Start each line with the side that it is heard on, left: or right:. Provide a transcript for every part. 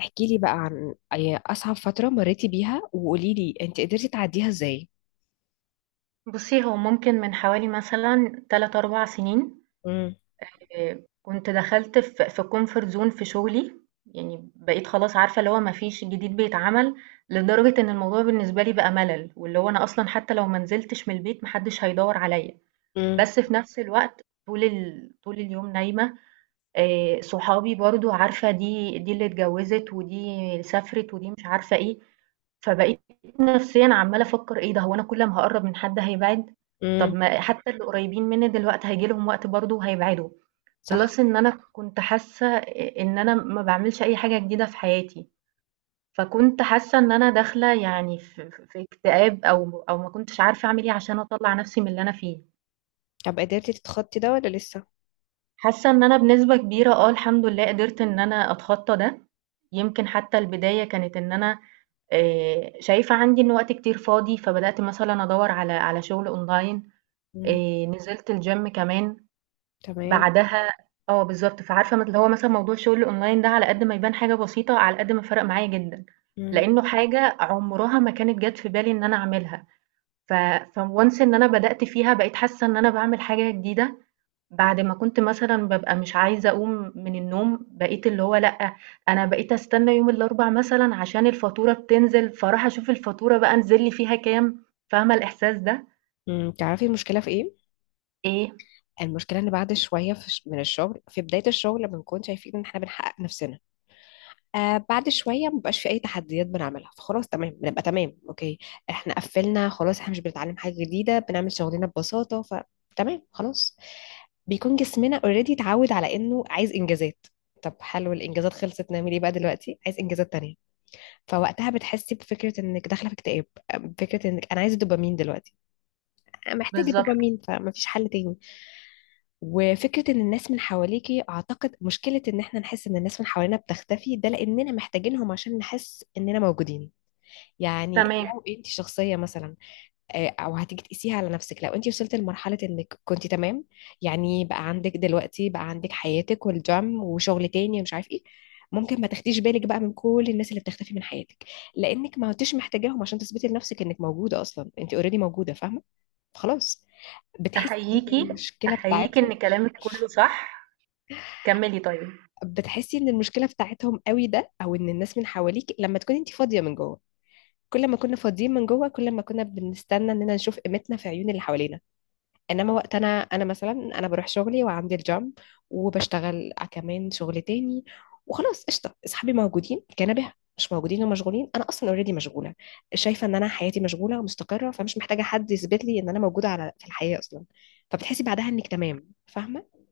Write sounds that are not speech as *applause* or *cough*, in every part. left: احكي لي بقى عن أي أصعب فترة مريتي بيها وقولي لي أنت قدرتي تعديها إزاي؟
right: بُصّي، هو ممكن من حوالي مثلًا 3، 4 سنين.
left: امم.
right: كنت دخلت في comfort zone في شغلي، يعني بقيت خلاص عارفة اللي هو ما فيش جديد بيتعمل، لدرجة إن الموضوع بالنسبة لي بقى ملل، واللي هو أنا أصلًا حتى لو ما نزلتش من البيت ما حدش هيدوّر عليَّ،
left: امم.
right: بس في نفس الوقت طول اليوم نايمة. صحابي برضه عارفة دي اللي اتجوّزت ودي سافرت ودي مش عارفة إيه، فبقيت نفسيًا عمّالة أفكّر إيه ده، هو أنا كل ما هاقرّب من حد هيبعد؟ طب
left: امم.
right: ما حتّى اللي قريّبين منّي دلوقتي هييجي لهم وقت برضه وهيبعدوا،
left: صح.
right: plus إن أنا كنت حاسّة إن أنا ما باعملش أي حاجة جديدة في حياتي، فكنت حاسّة إن أنا داخلة يعني في اكتئاب أو ما كنتش عارفة أعمل إيه عشان أطلّع نفسي من اللي أنا فيه.
left: طب قدرتي تتخطي ده ولا لسه؟
right: حاسة إن أنا بنسبة كبيرة الحمد لله قدرت إن أنا أتخطى ده، يمكن حتى البداية كانت إن أنا شايفة عندي إن وقت كتير فاضي، فبدأت مثلًا أدوّر على شغل online.
left: امم.
right: نزلت الgym كمان،
left: تمام.
right: بعدها آه بالضبط، فعارفة اللي هو مثلًا موضوع الشغل الonline ده، على قد ما يبان حاجة بسيطة، على قد ما فرق معايا جدًا،
left: امم.
right: لإنه حاجة عمرها ما كانت جات في بالي إن أنا أعملها، ف فonce إن أنا بدأت فيها بقيت حاسة إن أنا باعمل حاجة جديدة، بعد ما كنت مثلًا بابقى مش عايزة أقوم من النوم، بقيت اللي هو لأ، أنا بقيت أستنى يوم الأربع مثلًا عشان الفاتورة بتنزل، فاروح أشوف الفاتورة بقى نزل لي فيها كام، فاهمة الإحساس ده؟
left: امم. تعرفي المشكلة في إيه؟
right: إيه،
left: المشكلة إن بعد شوية من الشغل، في بداية الشغل بنكون شايفين إن إحنا بنحقق نفسنا. آه، بعد شويه مبقاش في اي تحديات بنعملها، فخلاص تمام، بنبقى تمام، اوكي، احنا قفلنا خلاص، احنا مش بنتعلم حاجه جديده، بنعمل شغلنا ببساطه فتمام خلاص. بيكون جسمنا اوريدي اتعود على انه عايز انجازات. طب حلو، الانجازات خلصت، نعمل ايه بقى دلوقتي؟ عايز انجازات تانية. فوقتها بتحسي بفكره انك داخله في اكتئاب، فكره انك انا عايزه دوبامين دلوقتي، أنا محتاجه
right: بالضبط.
left: دوبامين، فمفيش حل تاني. وفكرة ان الناس من حواليكي، اعتقد مشكلة ان احنا نحس ان الناس من حوالينا بتختفي ده لاننا محتاجينهم عشان نحس اننا موجودين. يعني
right: تمام.
left: لو انت شخصية مثلا، آه، او هتيجي تقيسيها على نفسك، لو انت وصلت لمرحلة انك كنت تمام، يعني بقى عندك دلوقتي بقى عندك حياتك والجيم وشغل تاني ومش عارف ايه، ممكن ما تاخديش بالك بقى من كل الناس اللي بتختفي من حياتك، لانك ما كنتش محتاجاهم عشان تثبتي لنفسك انك موجودة، اصلا انت اوريدي موجودة، فاهمة؟ خلاص. بتحسي
right: أحييكِ،
left: بالمشكلة
right: أحييكِ
left: بتاعتهم،
right: إن كلامِك كله صح، كمّلي طيب.
left: بتحسي ان المشكله بتاعتهم قوي ده، او ان الناس من حواليك، لما تكوني انت فاضيه من جوه. كل ما كنا فاضيين من جوه، كل ما كنا بنستنى اننا نشوف قيمتنا في عيون اللي حوالينا. انما وقت انا مثلا انا بروح شغلي وعندي الجام، وبشتغل كمان شغل تاني، وخلاص قشطه، اصحابي موجودين، كنبه مش موجودين ومشغولين، انا اصلا اوريدي مشغوله، شايفه ان انا حياتي مشغوله ومستقره، فمش محتاجه حد يثبت لي ان انا موجوده على في الحياه اصلا. فبتحسي بعدها انك تمام، فاهمه؟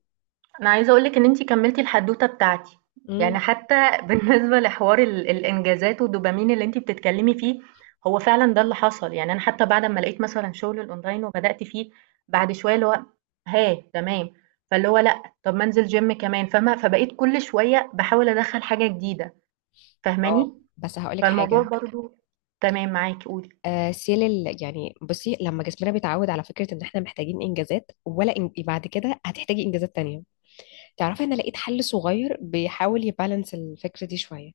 right: انا عايزه اقولك ان انتي كملتي الحدوته بتاعتي، يعني
left: امم.
right: حتى *laughs* بالنسبه لحوار الانجازات والدوبامين اللي انتي بتتكلمي فيه، هو فعلا ده اللي حصل، يعني انا حتى بعد ما لقيت مثلا شغل الاونلاين وبدات فيه، بعد شويه اللي هو، ها تمام، فاللي هو لا، طب ما انزل جيم كمان، فاهمه؟ فبقيت كل شويه بحاول ادخل حاجه جديده،
left: اه.
right: فاهماني؟
left: بس هقولك
right: فالموضوع
left: حاجه.
right: برضو تمام معاكي، قولي.
left: يعني بصي، لما جسمنا بيتعود على فكرة ان احنا محتاجين انجازات، ولا إن بعد كده هتحتاجي انجازات تانية. تعرفي انا لقيت حل صغير بيحاول يبالانس الفكرة دي شوية.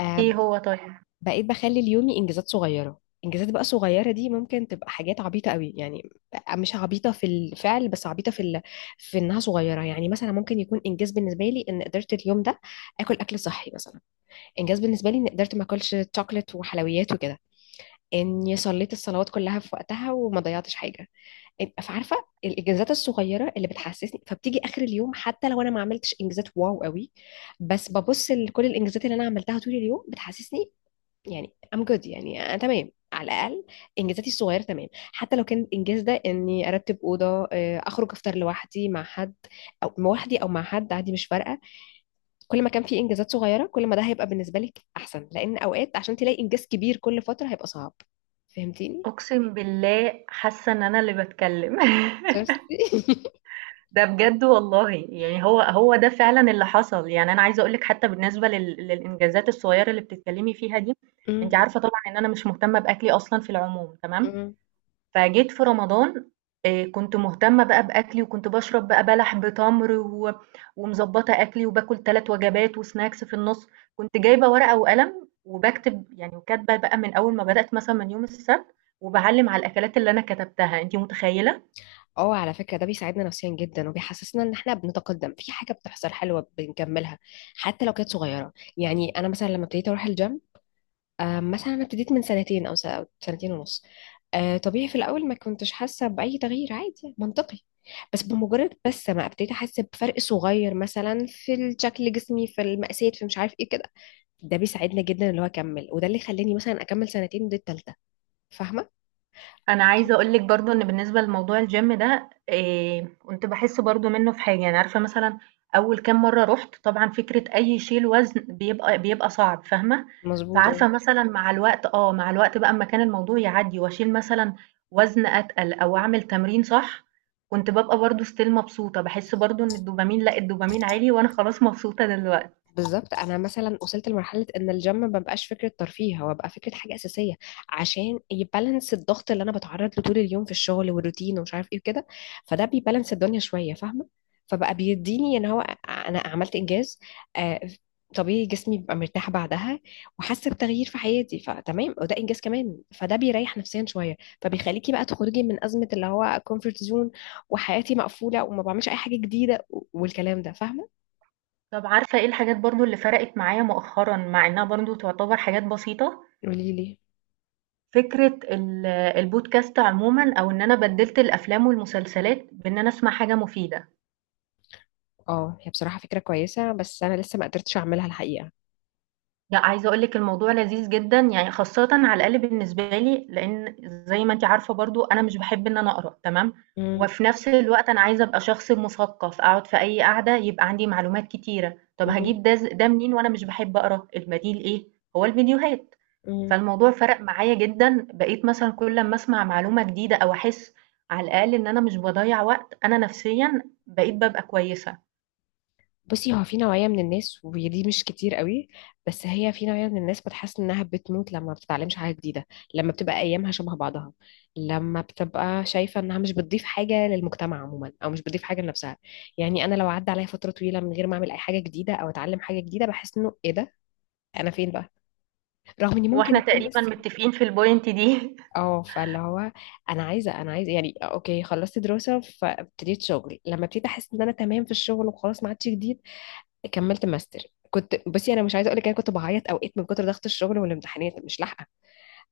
left: آه،
right: ايه
left: ب-
right: هو طيب؟
left: بقيت بخلي اليومي انجازات صغيرة. انجازات بقى صغيرة دي ممكن تبقى حاجات عبيطة قوي، يعني مش عبيطة في الفعل، بس عبيطة في ال... في انها صغيرة. يعني مثلا ممكن يكون انجاز بالنسبة لي ان قدرت اليوم ده اكل اكل صحي مثلا، انجاز بالنسبة لي ان قدرت ما اكلش شوكليت وحلويات وكده، اني صليت الصلوات كلها في وقتها وما ضيعتش حاجه. إن فعارفه الانجازات الصغيره اللي بتحسسني، فبتيجي اخر اليوم حتى لو انا ما عملتش انجازات واو قوي، بس ببص لكل الانجازات اللي انا عملتها طول اليوم، بتحسسني يعني I'm good، يعني انا تمام على الاقل. انجازاتي الصغيره تمام، حتى لو كان الانجاز ده اني ارتب اوضه، آه، اخرج افطر لوحدي مع حد، او لوحدي او مع حد، عادي مش فارقه. كل ما كان في انجازات صغيره، كل ما ده هيبقى بالنسبه لك احسن، لان اوقات عشان تلاقي انجاز كبير كل فتره هيبقى صعب. فهمتيني؟
right: اقسم بالله حاسه ان انا اللي بتكلم *laughs*
left: شفتي؟
right: ده بجد والله، يعني هو هو ده فعلا اللي حصل، يعني انا عايزه اقول لك حتى بالنسبه للانجازات الصغيره اللي بتتكلمي فيها دي.
left: *laughs* مم.
right: انت عارفه طبعا ان انا مش مهتمه باكلي اصلا في العموم، تمام.
left: مم.
right: فجيت في رمضان، كنت مهتمه بقى باكلي، وكنت بشرب بقى بلح، بتمر و... ومظبطه اكلي وباكل ثلاث وجبات وسناكس في النص، كنت جايبه ورقه وقلم وبكتب يعني، وكاتبه بقى من اول ما بدات مثلا من يوم السبت، وبعلم على الاكلات اللي انا كتبتها، انت متخيله؟
left: اه، على فكرة ده بيساعدنا نفسيا جدا، وبيحسسنا ان احنا بنتقدم في حاجة بتحصل حلوة بنكملها، حتى لو كانت صغيرة. يعني انا مثلا لما ابتديت اروح الجيم، آه، مثلا انا ابتديت من سنتين أو سنتين ونص، آه، طبيعي في الاول ما كنتش حاسة بأي تغيير، عادي منطقي، بس بمجرد بس ما ابتديت احس بفرق صغير مثلا في شكل جسمي في المقاسات في مش عارف ايه كده، ده بيساعدنا جدا اللي هو اكمل، وده اللي خلاني مثلا اكمل سنتين، ودي التالتة. فاهمة؟
right: انا عايزه اقول لك برضو ان بالنسبه لموضوع الجيم ده، كنت بحس برضو منه في حاجه، يعني عارفه مثلا اول كام مره رحت، طبعا فكره اي شيل وزن بيبقى صعب، فاهمه؟
left: مظبوط.
right: فعارفه مثلا مع الوقت بقى، اما كان الموضوع يعدي واشيل مثلا وزن اتقل او اعمل تمرين صح، كنت ببقى برضو ستيل مبسوطه، بحس برضو ان الدوبامين، لا الدوبامين عالي، وانا خلاص *laughs* مبسوطه دلوقتي.
left: بالظبط، انا مثلا وصلت لمرحله ان الجيم ما بقاش فكره ترفيه، هو بقى فكره حاجه اساسيه، عشان يبالانس الضغط اللي انا بتعرض له طول اليوم في الشغل والروتين ومش عارف ايه وكده، فده بيبالانس الدنيا شويه، فاهمه؟ فبقى بيديني ان هو انا عملت انجاز، آه، طبيعي جسمي بيبقى مرتاح بعدها، وحاسه بتغيير في حياتي فتمام، وده انجاز كمان، فده بيريح نفسيا شويه، فبيخليكي بقى تخرجي من ازمه اللي هو كومفورت زون، وحياتي مقفوله وما بعملش اي حاجه جديده والكلام ده، فاهمه؟
right: طب عارفه ايه الحاجات برضو اللي فرقت معايا مؤخرا، مع انها برضو تعتبر حاجات بسيطه؟
left: قولي لي.
right: فكرة البودكاست عمومًا، أو إن أنا بدِّلت الأفلام والمسلسلات بإن أنا أسمع حاجة مفيدة.
left: اه، هي بصراحة فكرة كويسة، بس أنا لسه ما قدرتش أعملها الحقيقة.
right: لأ، عايزة أقول لِك الموضوع لذيذ جدًا، يعني خاصةً على الأقل بالنسبة لي، لإن زي ما أنتِ عارفة برضه أنا مش باحب إن أنا أقرا، تمام،
left: مم.
right: وفي نفس الوقت أنا عايزة أبقى شخص مثقف، أقعد في أي قعدة يبقى عندي معلومات كتيرة. طب
left: مم.
right: هاجيب ده ده منين وأنا مش باحب أقرا؟ البديل إيه؟ هو الفيديوهات.
left: مم.
right: فالموضوع فرق معايا جدًا، بقيت مثلًا كل أمّا أسمع معلومة جديدة أو أحس على الأقل إن أنا مش باضيّع وقت، أنا نفسيًا بقيت بابقى كويسة.
left: بصي، هو في نوعية من الناس، ودي مش كتير قوي، بس هي في نوعية من الناس بتحس إنها بتموت لما ما بتتعلمش حاجة جديدة، لما بتبقى أيامها شبه بعضها، لما بتبقى شايفة إنها مش بتضيف حاجة للمجتمع عموما، أو مش بتضيف حاجة لنفسها. يعني أنا لو عدى عليا فترة طويلة من غير ما أعمل أي حاجة جديدة أو أتعلم حاجة جديدة، بحس إنه إيه ده؟ أنا فين بقى؟ رغم إني
right: هو
left: ممكن
right: إحنا
left: أكون
right: تقريبًا
left: لسه.
right: متفقين في الpoint دي.
left: اه فاللي هو انا عايزه يعني اوكي خلصت دراسه فابتديت شغل، لما ابتديت احس ان انا تمام في الشغل وخلاص ما عادش جديد، كملت ماستر. كنت بصي انا مش عايزه اقول لك، انا كنت بعيط اوقات من كتر ضغط الشغل والامتحانات مش لاحقه.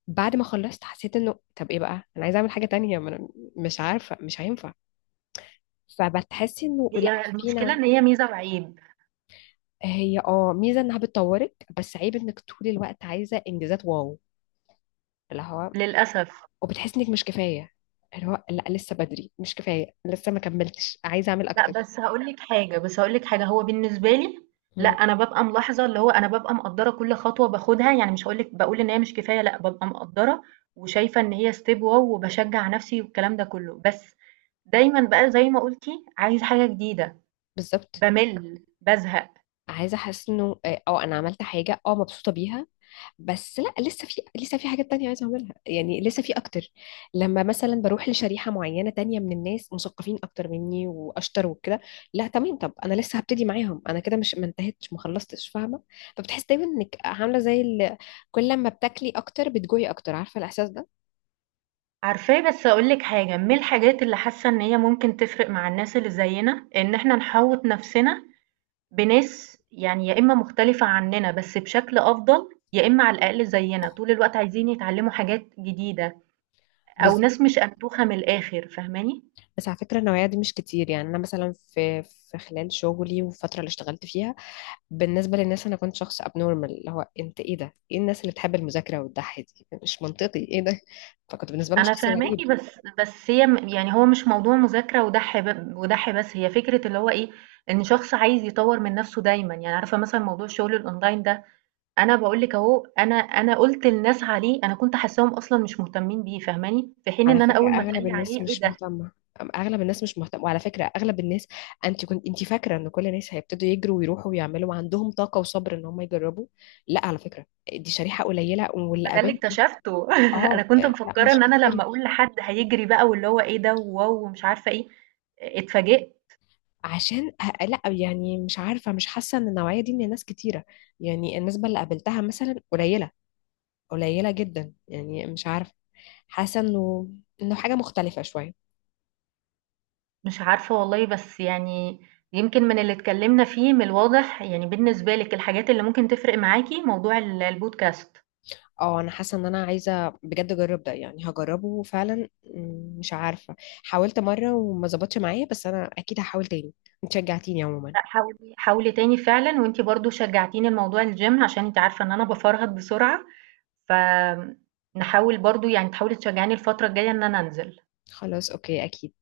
left: بعد ما خلصت حسيت انه طب ايه بقى، انا عايزه اعمل حاجه تانية، ما أنا مش عارفه مش هينفع. فبتحسي انه
right: *laughs*
left: لا
right: هي المشكلة
left: فينا.
right: إن هي ميزة وعيب
left: هي اه ميزه انها بتطورك، بس عيب انك طول الوقت عايزه انجازات واو، اللي هو
right: للأسف.
left: وبتحس انك مش كفايه، اللي هو لا لسه بدري مش كفايه، لسه ما كملتش، عايزه اعمل
right: لأ،
left: اكتر.
right: بس هاقول لِك حاجة، هو بالنسبة لي لأ،
left: مم.
right: أنا بابقى ملاحظة اللي هو أنا بابقى مقدّرة كل خطوة باخدها، يعني مش هاقول لِك باقول إن هي مش كفاية لأ، بابقى مقدّرة وشايفة إن هي step wow، وباشجّع نَفْسي والكلام ده كُلّه، بس دايمًا بقى زي ما قُلتِ عايزة حاجة جديدة،
left: بالظبط.
right: بامِل، بازهق.
left: عايزه احس انه اه، آه، انا عملت حاجه اه مبسوطه بيها، بس لا لسه في لسه في حاجات تانية عايزه اعملها، يعني لسه في اكتر. لما مثلا بروح لشريحه معينه تانية من الناس مثقفين اكتر مني واشطر وكده، لا تمام طب انا لسه هبتدي معاهم، انا كده مش ما انتهتش ما خلصتش، فاهمه؟ فبتحس دايما انك عامله زي ال... كل لما بتاكلي اكتر بتجوعي اكتر، عارفه الاحساس
right: عارفاه، بس هاقول لِك حاجة، من الحاجات اللي حاسة إن هي ممكن تفرق مع الناس اللي زيّنا، إن إحنا نحوّط نَفْسنا بناس يعني يا إما مختلفة عننا بس بشكل أفضل، يا إما على الأقل زينا، طول الوقت عايزين يتعلموا حاجات جديدة،
left: ده؟
right: أو ناس مش أنتوخة من الآخر، فاهماني؟
left: بس على فكرة النوعية دي مش كتير. يعني أنا مثلا في خلال شغلي والفترة اللي اشتغلت فيها، بالنسبة للناس أنا كنت شخص abnormal، اللي هو أنت إيه ده؟ إيه الناس اللي بتحب المذاكرة وتضحي دي؟ مش منطقي إيه ده؟ فكنت بالنسبة لهم
right: أنا
left: شخص غريب.
right: فاهماكِ، بس هي يعني هو مش موضوع مذاكرة ودَح ودَح بس، هي فكرة اللي هو إيه، إن شخص عايز يطوّر من نَفْسه دايمًا، يعني عارفة مثلًا موضوع الشغل الأونلاين ده، أنا باقول لِك أهو، أنا قُلت لناس عليه، أنا كنت حاساهم أصلًا مش مهتمين بيه، فاهماني؟ في حين
left: على
right: إن أنا
left: فكرة
right: أول ما اتقال
left: أغلب
right: لي
left: الناس
right: عليه إيه
left: مش
right: ده!
left: مهتمة، أغلب الناس مش مهتمة، وعلى فكرة أغلب الناس، أنت كنت أنت فاكرة إن كل الناس هيبتدوا يجروا ويروحوا ويعملوا وعندهم طاقة وصبر إن هم يجربوا، لا على فكرة دي شريحة قليلة، واللي
right: ما ده اللي
left: قابلته.
right: اكتشفته *laughs* أنا
left: أه،
right: كنت
left: آه، لا
right: مفكرة
left: مش
right: إن أنا لمّا
left: كتير.
right: أقول لحد هيجري بقى، واللي هو إيه ده وواو ومش عارفة إيه، اتفاجئت.
left: لا يعني مش عارفة، مش حاسة ان النوعية دي من الناس كتيرة، يعني النسبة اللي قابلتها مثلا قليلة، قليلة جدا، يعني مش عارفة، حاسة انه انه حاجة مختلفة شوية.
right: مش عارفة والله، بس يعني يمكن من اللي اتكلمنا فيه من الواضح يعني بالنسبة لِك الحاجات اللي ممكن تفرق معاكِ موضوع البودكاست،
left: اه انا حاسة ان انا عايزة بجد اجرب ده، يعني هجربه فعلا، مش عارفة حاولت مرة وما ظبطش معايا، بس انا اكيد هحاول تاني، انت شجعتيني عموما.
right: لأ حاولي حاولي تاني فعلًا، وأنتِ برضه شجعتيني لموضوع الgym عشان أنتِ عارفة إن أنا بافرهد بسرعة، فآمم، نحاول برضه يعني تحاولي تشجعيني الفترة الجاية إن أنا أنزل.
left: خلاص اوكي اكيد.